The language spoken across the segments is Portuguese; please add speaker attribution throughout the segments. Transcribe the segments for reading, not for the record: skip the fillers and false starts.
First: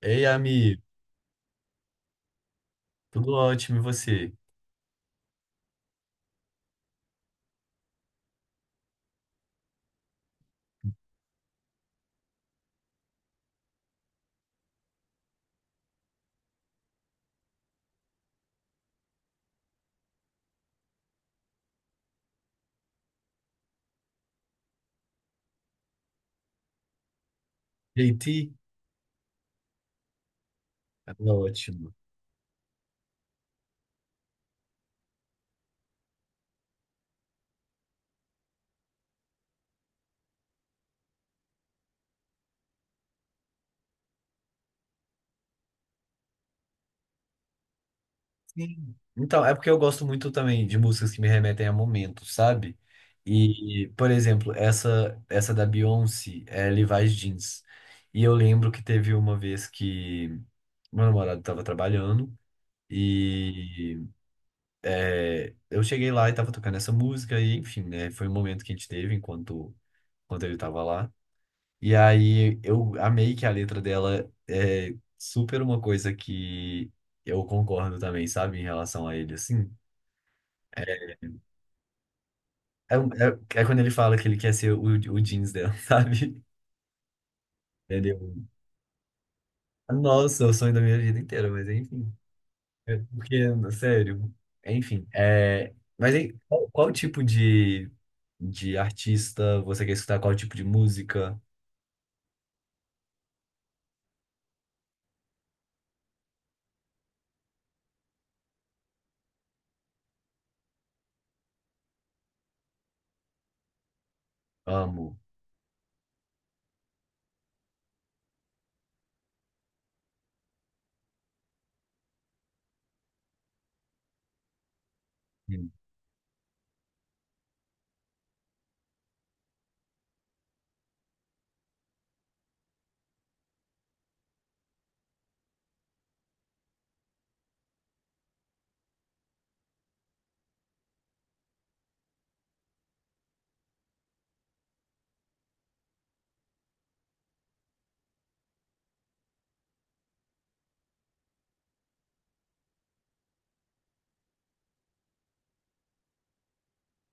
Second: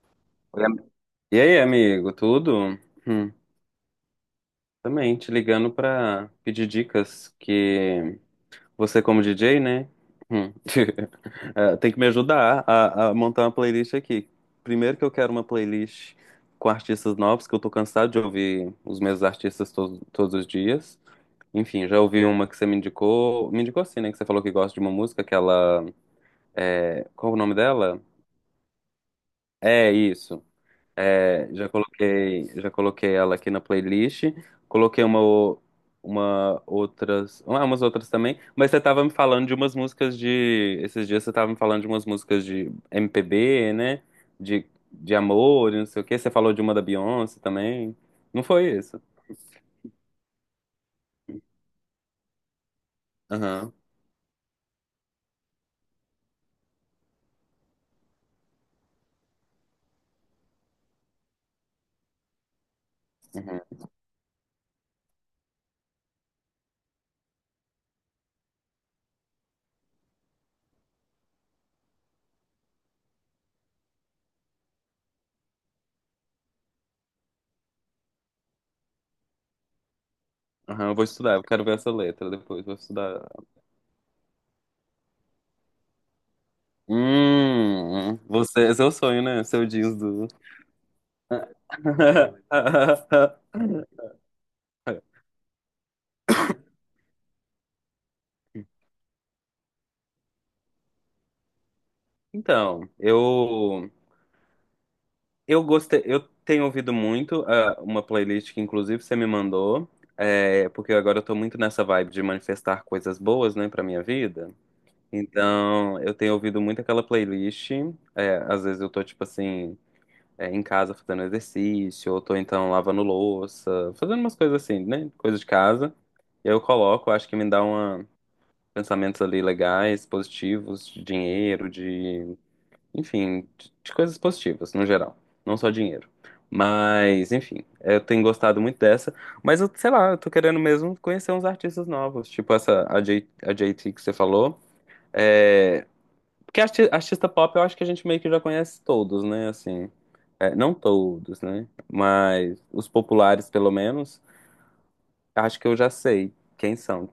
Speaker 1: Ei,
Speaker 2: Oi.
Speaker 1: amigo,
Speaker 2: E aí, amigo, tudo?
Speaker 1: tudo
Speaker 2: Hum,
Speaker 1: ótimo, e você?
Speaker 2: também te ligando pra pedir dicas que você como DJ, né? Hum, tem que me ajudar a montar uma playlist aqui. Primeiro que eu quero uma playlist com artistas novos, que eu tô cansado de ouvir os mesmos artistas todos os dias. Enfim, já ouvi uma que você me indicou assim, né? Que você falou que gosta de uma música, aquela. Qual é o nome dela?
Speaker 1: JT?
Speaker 2: É isso.
Speaker 1: Ah,
Speaker 2: É, já
Speaker 1: ótimo.
Speaker 2: coloquei, já coloquei ela aqui na playlist. Coloquei uma, umas outras também. Mas você tava me falando de umas músicas de, esses dias você tava me falando de umas músicas de MPB, né? De amor, e não sei o quê. Você falou de uma da Beyoncé também. Não foi
Speaker 1: Sim.
Speaker 2: isso?
Speaker 1: Então, é porque eu gosto muito também de músicas que me remetem a momentos, sabe?
Speaker 2: Aham,
Speaker 1: E, por exemplo, essa da Beyoncé é Levi's Jeans. E eu lembro que teve uma vez que meu namorado estava trabalhando
Speaker 2: aham,
Speaker 1: e eu cheguei lá e estava tocando essa música e, enfim, né? Foi um momento que a gente teve enquanto ele estava lá. E aí eu amei que a letra dela é super uma coisa que eu concordo também, sabe? Em relação a ele, assim.
Speaker 2: aham. Eu vou
Speaker 1: É,
Speaker 2: estudar. Eu quero ver essa letra depois. Vou
Speaker 1: é, um-
Speaker 2: estudar.
Speaker 1: é- é quando ele fala que ele quer ser o jeans dela, sabe?
Speaker 2: Hum,
Speaker 1: Entendeu?
Speaker 2: você, é seu sonho, né? Seu jeans do...
Speaker 1: Nossa, é o sonho da minha vida inteira, mas enfim. É. Porque, sério, enfim. É, mas hein, qual tipo de artista você quer escutar? Qual tipo de música?
Speaker 2: Então, eu gostei, eu tenho ouvido muito uma playlist que inclusive você me mandou, porque agora eu tô muito nessa vibe de manifestar coisas boas, né, pra minha vida.
Speaker 1: Amo.
Speaker 2: Então, eu tenho ouvido muito aquela playlist, às vezes eu tô tipo assim, em casa fazendo exercício, ou tô então lavando louça, fazendo umas coisas assim, né, coisa de casa. E aí eu coloco, acho que me dá uma pensamentos ali legais, positivos, de dinheiro, enfim, de coisas positivas, no geral. Não só dinheiro. Mas, enfim, eu tenho gostado muito dessa. Mas eu, sei lá, eu tô querendo mesmo conhecer uns artistas novos. Tipo essa, a JT que você falou. É, porque artista pop eu acho que a gente meio que já conhece todos, né? Assim, é, não todos, né? Mas os populares, pelo menos, acho que eu já sei quem são.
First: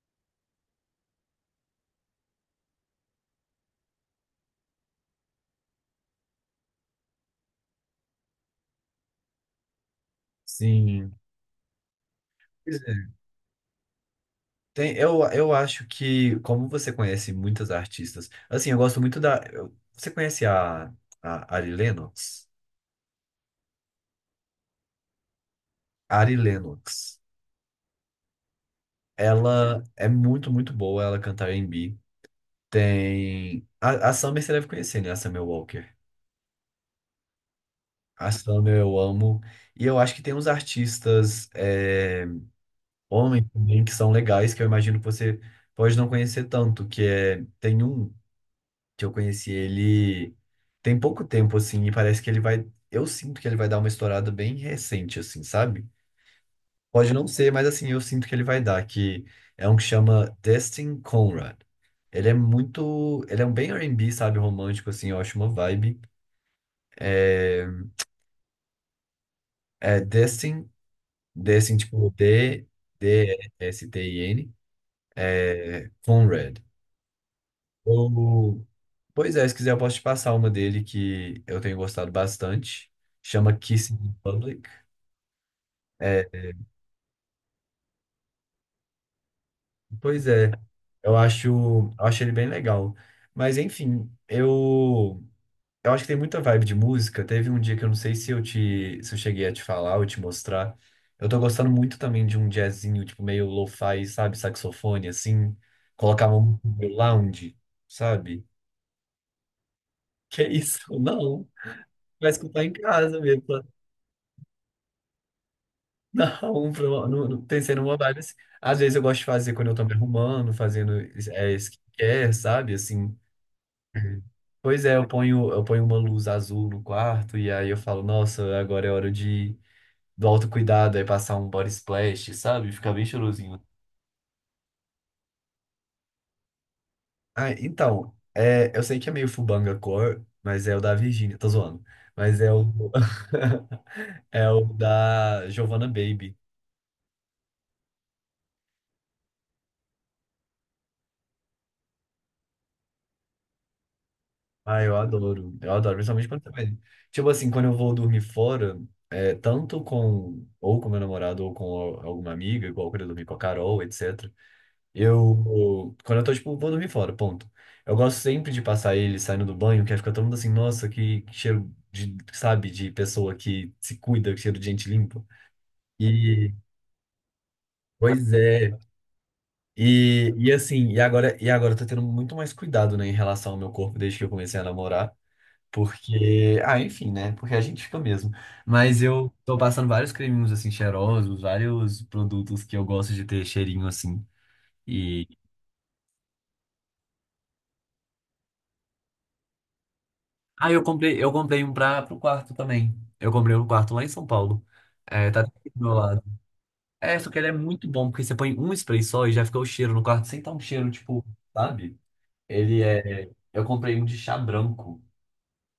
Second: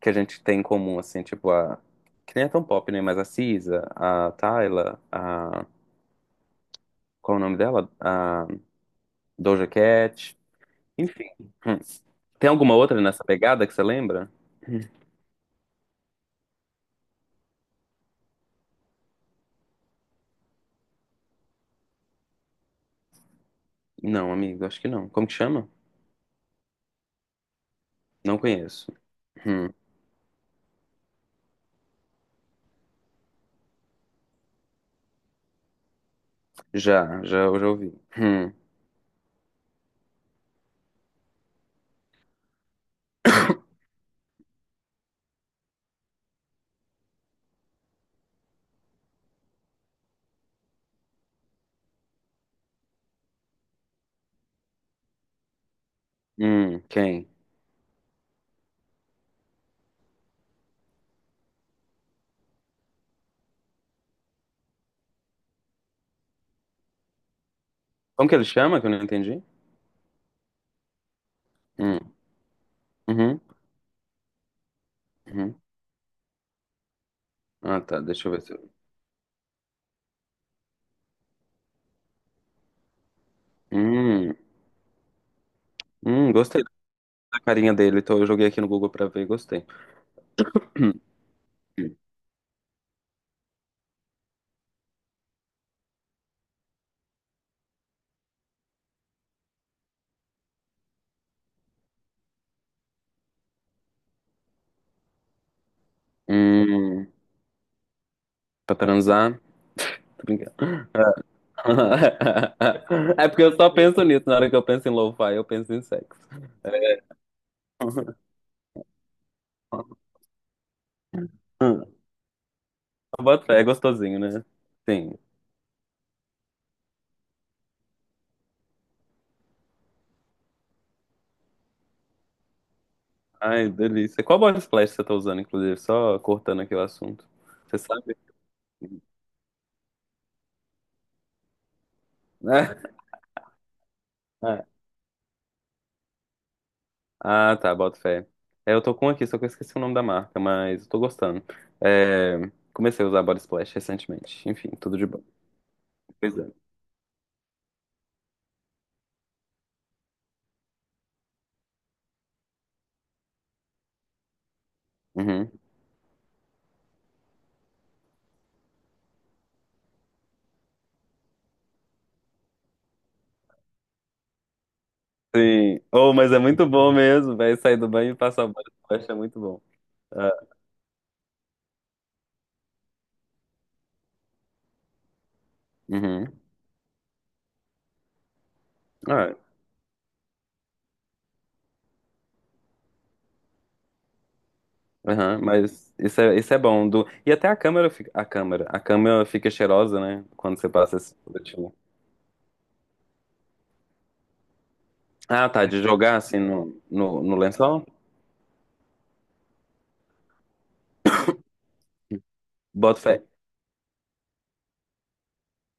Speaker 2: Que a gente tem em comum, assim, tipo a. Que nem é tão pop, né? Mas a Cisa, a Tyla, a. Qual é o nome dela? Doja Cat.
Speaker 1: Sim.
Speaker 2: Enfim. Hum. Tem alguma
Speaker 1: Pois
Speaker 2: outra
Speaker 1: é.
Speaker 2: nessa pegada que você lembra? Hum.
Speaker 1: Tem, eu acho que, como você conhece muitas artistas, assim, eu gosto muito da. Você conhece a Ari Lennox?
Speaker 2: Não, amigo, acho que não. Como que chama?
Speaker 1: Ari Lennox.
Speaker 2: Não conheço. Hum.
Speaker 1: Ela é muito, muito boa, ela canta R e B. Tem. A Summer você deve conhecer, né? A Summer Walker.
Speaker 2: Já, já, eu já ouvi.
Speaker 1: A
Speaker 2: Hum.
Speaker 1: Summer eu amo. E eu acho que tem uns artistas homens também que são legais, que eu imagino que você pode não conhecer tanto, que é. Tem um. Que eu conheci ele tem pouco tempo, assim, e parece que ele vai. Eu sinto que ele vai dar uma estourada bem recente, assim, sabe?
Speaker 2: Hum.
Speaker 1: Pode não
Speaker 2: Quem?
Speaker 1: ser, mas assim, eu sinto que ele vai dar, que é um que chama Destin Conrad. Ele é muito. Ele é um bem R&B, sabe? Romântico, assim, eu acho uma vibe. É,
Speaker 2: Como que ele chama que eu não entendi?
Speaker 1: é Destin, tipo,
Speaker 2: Hum.
Speaker 1: D,
Speaker 2: Uhum.
Speaker 1: D, S, T, I, N.
Speaker 2: Uhum.
Speaker 1: É, Conrad.
Speaker 2: Ah, tá. Deixa eu ver se
Speaker 1: Eu-
Speaker 2: eu...
Speaker 1: Pois é, se quiser eu posso te passar uma dele que eu tenho gostado bastante. Chama Kissing in
Speaker 2: Hum.
Speaker 1: Public. É,
Speaker 2: Gostei da carinha dele. Então eu joguei aqui no Google pra ver e gostei.
Speaker 1: pois é, eu acho, eu acho ele bem legal. Mas enfim, eu acho que tem muita vibe de música. Teve um dia que eu não sei se eu cheguei a te falar ou te mostrar. Eu tô gostando muito também de um jazzinho, tipo, meio lo-fi, sabe? Saxofone, assim. Colocar um
Speaker 2: Hum.
Speaker 1: lounge, sabe?
Speaker 2: Pra transar? Tô
Speaker 1: Que
Speaker 2: brincando.
Speaker 1: isso? Não, vai escutar em casa
Speaker 2: É
Speaker 1: mesmo.
Speaker 2: porque eu só penso nisso. Na hora que eu penso em lo-fi, eu penso em sexo.
Speaker 1: Não, no, no, tem sendo vibe assim. Às vezes eu gosto de fazer quando eu tô me arrumando, fazendo skincare, sabe? Assim.
Speaker 2: Bota fé, é gostosinho,
Speaker 1: Uhum.
Speaker 2: né?
Speaker 1: Pois é,
Speaker 2: Sim.
Speaker 1: eu ponho uma luz azul no quarto e aí eu falo, nossa, agora é hora de do autocuidado, aí passar um body splash, sabe? Fica bem cheirosinho.
Speaker 2: Ai, delícia. Qual body splash você tá usando, inclusive? Só cortando aqui o assunto.
Speaker 1: Ah,
Speaker 2: Você
Speaker 1: então,
Speaker 2: sabe?
Speaker 1: é, eu sei que é meio Fubanga Core, mas é o da Virgínia, tô zoando. Mas é o
Speaker 2: Né?
Speaker 1: é o
Speaker 2: É.
Speaker 1: da Giovanna Baby.
Speaker 2: Ah, tá. Bota fé. É, eu tô com um aqui, só que eu esqueci o nome da marca, mas eu tô gostando. É, comecei a usar body splash recentemente. Enfim,
Speaker 1: Ah, eu
Speaker 2: tudo de bom.
Speaker 1: adoro. Eu adoro, principalmente
Speaker 2: Pois
Speaker 1: quando
Speaker 2: é.
Speaker 1: você vai. Tipo assim, quando eu vou dormir fora, é, tanto com ou com meu namorado ou com alguma amiga, igual quando eu dormi com a Carol, etc.
Speaker 2: Uhum.
Speaker 1: Eu, quando eu tô, tipo, vou dormir fora, ponto. Eu gosto sempre de passar ele saindo do banho, que aí fica todo mundo assim, nossa, que cheiro de, sabe, de pessoa que se cuida, que cheiro de gente limpa.
Speaker 2: Sim. Oh, mas é
Speaker 1: E,
Speaker 2: muito bom mesmo, velho. Sair do banho e
Speaker 1: pois
Speaker 2: passar o
Speaker 1: é.
Speaker 2: body splash é muito bom. Ah,
Speaker 1: E, e agora eu tô tendo muito mais cuidado, né, em relação ao meu corpo desde que eu comecei a namorar.
Speaker 2: uhum.
Speaker 1: Porque, ah, enfim, né? Porque a gente fica mesmo. Mas eu
Speaker 2: Ah,
Speaker 1: tô passando vários creminhos assim cheirosos, vários produtos que eu gosto de ter cheirinho assim. E
Speaker 2: aham, mas isso é bom. Do... E até a câmera fica. A câmera fica cheirosa, né? Quando você
Speaker 1: ah,
Speaker 2: passa esse
Speaker 1: eu comprei um
Speaker 2: produtivo.
Speaker 1: para pro quarto também. Eu comprei um quarto lá em São Paulo. É, tá
Speaker 2: Ah, tá.
Speaker 1: aqui do
Speaker 2: De
Speaker 1: meu
Speaker 2: jogar
Speaker 1: lado.
Speaker 2: assim no,
Speaker 1: É,
Speaker 2: no,
Speaker 1: só
Speaker 2: no
Speaker 1: que ele é
Speaker 2: lençol?
Speaker 1: muito bom porque você põe um spray só e já fica o cheiro no quarto sem tá um cheiro tipo, sabe? Ele
Speaker 2: Boto fé.
Speaker 1: é, eu comprei um de chá branco.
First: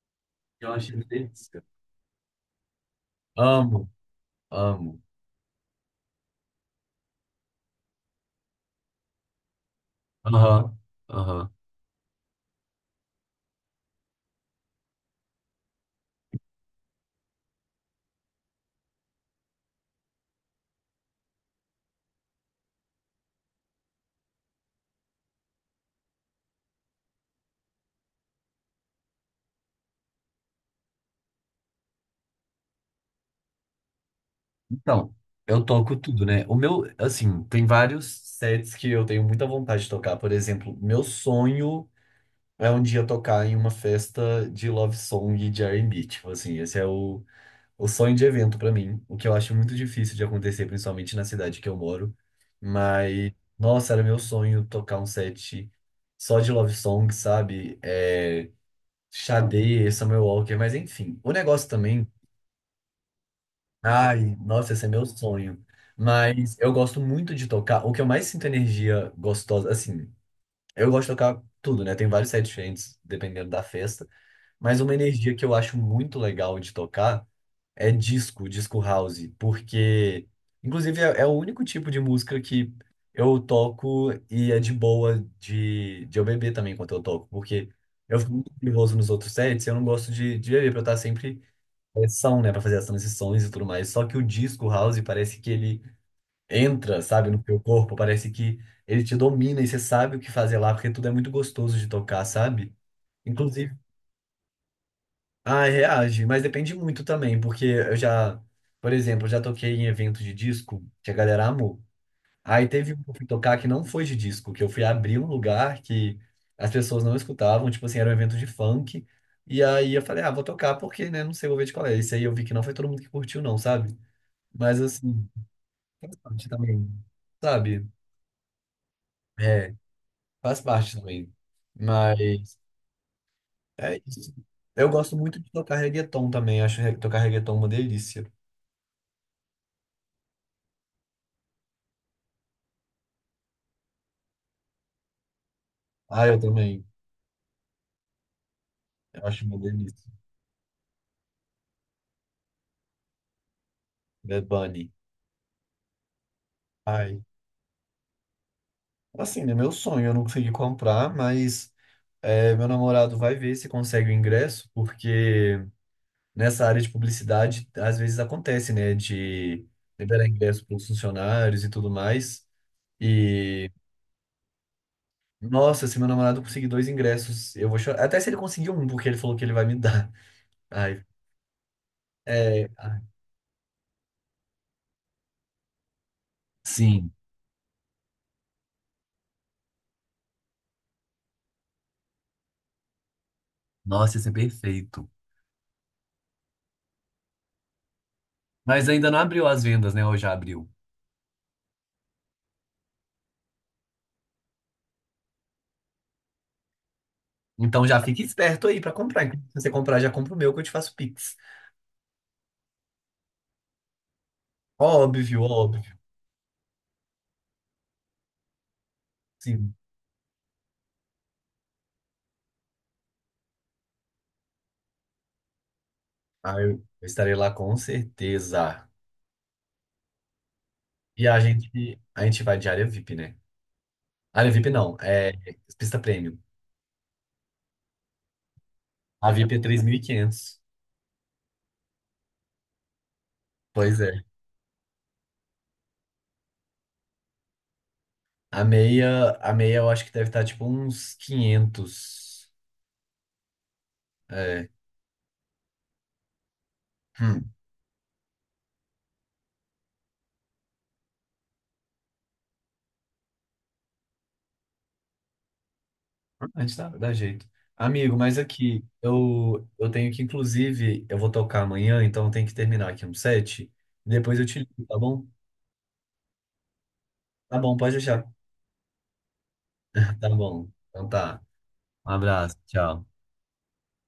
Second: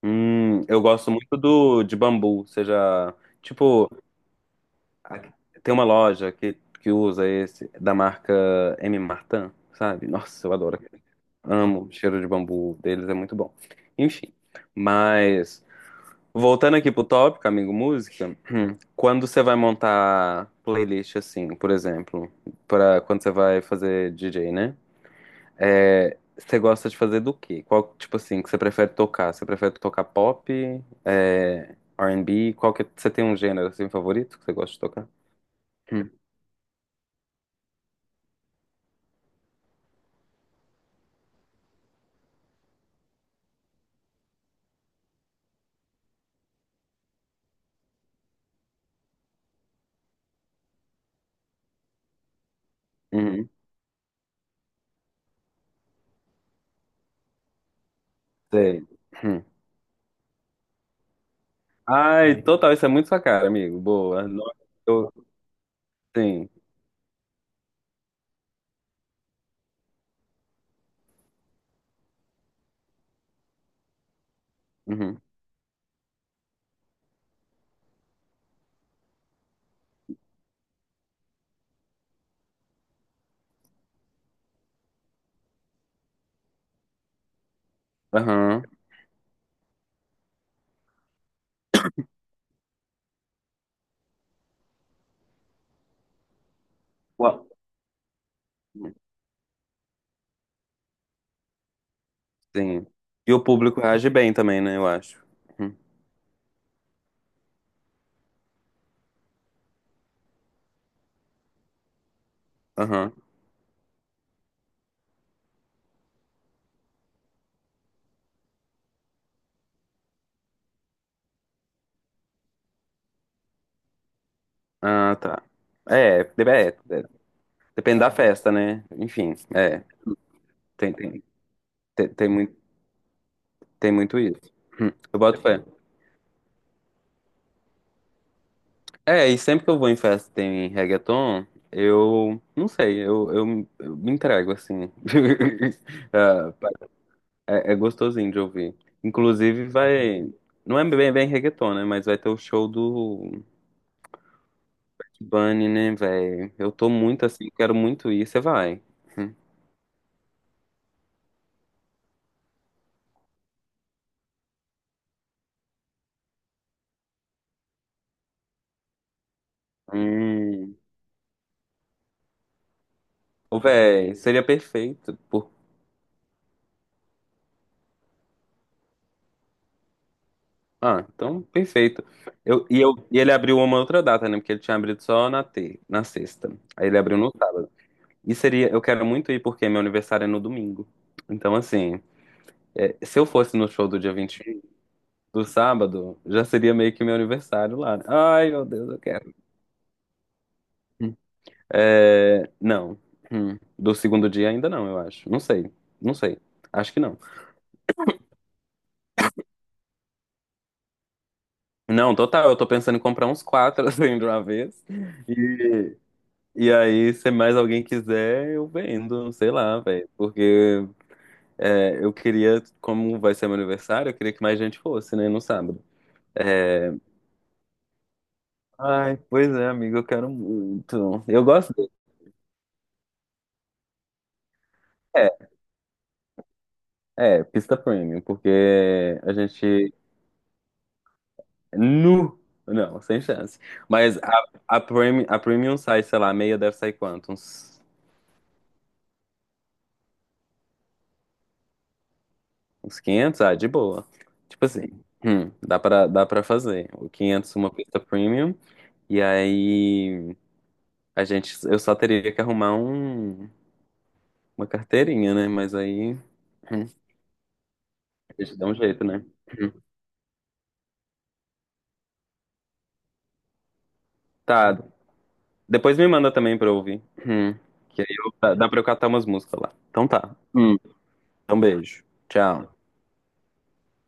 Speaker 2: Hum,
Speaker 1: Que eu
Speaker 2: eu
Speaker 1: achei
Speaker 2: gosto muito
Speaker 1: delícia.
Speaker 2: do de bambu. Você já.
Speaker 1: Amo,
Speaker 2: Tipo,
Speaker 1: amo.
Speaker 2: a- tem uma loja que usa esse, da marca M. Martin, sabe? Nossa, eu
Speaker 1: Aham.
Speaker 2: adoro.
Speaker 1: Aham.
Speaker 2: Amo o cheiro de bambu deles, é muito bom. Enfim. Mas, voltando aqui pro tópico, amigo, música. Quando você vai montar playlist assim, por exemplo, para quando você vai fazer DJ, né? É, você gosta de fazer do quê? Qual tipo assim que você prefere tocar? Você prefere tocar pop, R&B? Qual que é, você tem um gênero assim favorito que você gosta de tocar?
Speaker 1: Então, eu toco
Speaker 2: Hum,
Speaker 1: tudo, né? O meu, assim, tem vários sets que eu tenho muita vontade de tocar. Por exemplo, meu sonho é um dia tocar em uma festa de love song de R&B. Tipo assim, esse é o sonho de evento pra mim. O que eu acho muito difícil de acontecer, principalmente na cidade que eu moro. Mas,
Speaker 2: uhum,
Speaker 1: nossa, era meu sonho tocar um set só de love song, sabe? É,
Speaker 2: sei. Hum.
Speaker 1: Sade, Summer Walker, mas enfim. O negócio também.
Speaker 2: Ai, total, isso é muito sua cara, amigo. Boa.
Speaker 1: Ai,
Speaker 2: Nossa,
Speaker 1: nossa, esse é meu
Speaker 2: eu-
Speaker 1: sonho.
Speaker 2: sim.
Speaker 1: Mas eu gosto muito de tocar. O que eu mais sinto energia gostosa, assim, eu gosto de tocar tudo, né? Tem vários sete diferentes dependendo da festa. Mas uma
Speaker 2: Uhum.
Speaker 1: energia que eu acho muito legal de tocar é disco, disco house. Porque, inclusive, é o único tipo de música que eu toco e é de boa de eu beber também enquanto eu toco. Porque eu fico muito
Speaker 2: Aham.
Speaker 1: nervoso nos outros sets, e eu não gosto de beber pra eu estar sempre pressão, né, para fazer as transições e tudo mais. Só que o disco house parece que ele entra, sabe, no
Speaker 2: Uau.
Speaker 1: teu corpo, parece que ele te domina e você sabe o que fazer lá, porque tudo é muito gostoso de tocar, sabe?
Speaker 2: Sim. E o
Speaker 1: Inclusive,
Speaker 2: público reage bem também, né? Eu acho.
Speaker 1: ah, reage, mas depende muito também, porque eu já, por exemplo, eu já toquei em evento de disco que a galera amou. Aí teve um que
Speaker 2: Uhum.
Speaker 1: eu fui tocar que não foi de disco, que eu fui abrir um lugar que as pessoas não escutavam, tipo assim, era um evento de funk. E aí eu falei, ah, vou tocar porque, né, não sei, vou ver de qual é. Isso aí eu vi que não foi todo mundo que curtiu, não, sabe? Mas
Speaker 2: Ah,
Speaker 1: assim,
Speaker 2: tá.
Speaker 1: faz
Speaker 2: É,
Speaker 1: parte
Speaker 2: é,
Speaker 1: também,
Speaker 2: é,
Speaker 1: sabe?
Speaker 2: depende da festa, né? Enfim,
Speaker 1: É, faz
Speaker 2: tem,
Speaker 1: parte
Speaker 2: tem,
Speaker 1: também.
Speaker 2: tem, tem muito,
Speaker 1: Mas
Speaker 2: tem
Speaker 1: é
Speaker 2: muito
Speaker 1: isso.
Speaker 2: isso.
Speaker 1: Eu
Speaker 2: Hum,
Speaker 1: gosto
Speaker 2: Eu
Speaker 1: muito
Speaker 2: boto
Speaker 1: de
Speaker 2: fé.
Speaker 1: tocar reggaeton também. Acho tocar reggaeton uma delícia.
Speaker 2: É, e sempre que eu vou em festa e tem reggaeton, eu não sei, eu me entrego assim.
Speaker 1: Ah, eu
Speaker 2: Ah,
Speaker 1: também.
Speaker 2: é, é gostosinho de ouvir.
Speaker 1: Eu acho uma
Speaker 2: Inclusive
Speaker 1: delícia.
Speaker 2: vai. Não é bem, bem reggaeton, né? Mas vai ter o show do
Speaker 1: Bad Bunny.
Speaker 2: Bunny, né, velho? Eu tô
Speaker 1: Ai.
Speaker 2: muito assim, quero muito ir. Você vai. Hum.
Speaker 1: Assim, é meu sonho. Eu não consegui comprar, mas é, meu namorado vai ver se consegue o ingresso, porque nessa área de publicidade, às vezes acontece, né? De liberar ingresso para
Speaker 2: Hum.
Speaker 1: os funcionários e tudo mais.
Speaker 2: Ô,
Speaker 1: E.
Speaker 2: véi, seria perfeito.
Speaker 1: Nossa, se meu namorado conseguir dois ingressos, eu vou chorar. Até se ele conseguir um, porque ele falou que ele vai me dar. Ai,
Speaker 2: Ah, então, perfeito. Eu,
Speaker 1: é,
Speaker 2: e, eu,
Speaker 1: ai.
Speaker 2: e ele abriu uma outra data, né? Porque ele tinha abrido só na sexta. Aí ele
Speaker 1: Sim,
Speaker 2: abriu no sábado. E seria, eu quero muito ir porque meu aniversário é no domingo. Então, assim, se eu fosse no show do dia
Speaker 1: nossa, ia ser
Speaker 2: 21
Speaker 1: perfeito.
Speaker 2: do sábado, já seria meio que meu aniversário lá. Né? Ai, meu
Speaker 1: Mas
Speaker 2: Deus, eu
Speaker 1: ainda não
Speaker 2: quero.
Speaker 1: abriu as vendas, né? Ou já abriu?
Speaker 2: É, não. Hum. Do segundo dia ainda não, eu acho. Não sei. Não sei. Acho que não.
Speaker 1: Então já fique esperto aí pra comprar. Se você comprar, já compra o meu que eu te faço Pix.
Speaker 2: Não, total, eu tô pensando em comprar uns quatro assim de uma vez.
Speaker 1: Óbvio, óbvio.
Speaker 2: e E aí, se mais alguém quiser, eu vendo, sei
Speaker 1: Sim.
Speaker 2: lá, velho. Porque eu queria, como vai ser meu aniversário, eu queria que mais gente fosse, né, no sábado.
Speaker 1: Ah,
Speaker 2: É,
Speaker 1: eu estarei lá com certeza.
Speaker 2: ai, pois é, amigo, eu quero muito.
Speaker 1: E a
Speaker 2: Eu gosto de...
Speaker 1: gente, a gente vai de área VIP, né? Área VIP não, é
Speaker 2: É,
Speaker 1: pista premium.
Speaker 2: é, pista premium, porque
Speaker 1: A
Speaker 2: a
Speaker 1: VIP é três mil
Speaker 2: gente...
Speaker 1: e quinhentos.
Speaker 2: Nu! Não, sem chance.
Speaker 1: Pois
Speaker 2: Mas
Speaker 1: é.
Speaker 2: a, a, premium, a premium sai, sei lá, a meia deve sair quanto? Uns,
Speaker 1: A meia eu acho que deve estar tipo uns 500.
Speaker 2: uns 500. Ah, de boa. Tipo
Speaker 1: É.
Speaker 2: assim, dá pra fazer. O
Speaker 1: Hum.
Speaker 2: 500 uma pista premium. E aí... A gente, eu só teria que arrumar uma carteirinha, né? Mas aí,
Speaker 1: A gente
Speaker 2: hum,
Speaker 1: dá, dá jeito. Amigo, mas
Speaker 2: a gente dá um
Speaker 1: aqui,
Speaker 2: jeito, né? Hum.
Speaker 1: eu tenho que, inclusive, eu vou tocar amanhã, então eu tenho que terminar aqui um set. Depois eu te
Speaker 2: Tá.
Speaker 1: ligo, tá bom?
Speaker 2: Depois me manda também pra eu ouvir. Hum.
Speaker 1: Tá bom, pode
Speaker 2: Que aí
Speaker 1: deixar.
Speaker 2: dá pra eu catar umas músicas lá. Então
Speaker 1: Tá
Speaker 2: tá.
Speaker 1: bom.
Speaker 2: Hum.
Speaker 1: Então tá.
Speaker 2: Então beijo.
Speaker 1: Um abraço,
Speaker 2: Tchau.
Speaker 1: tchau.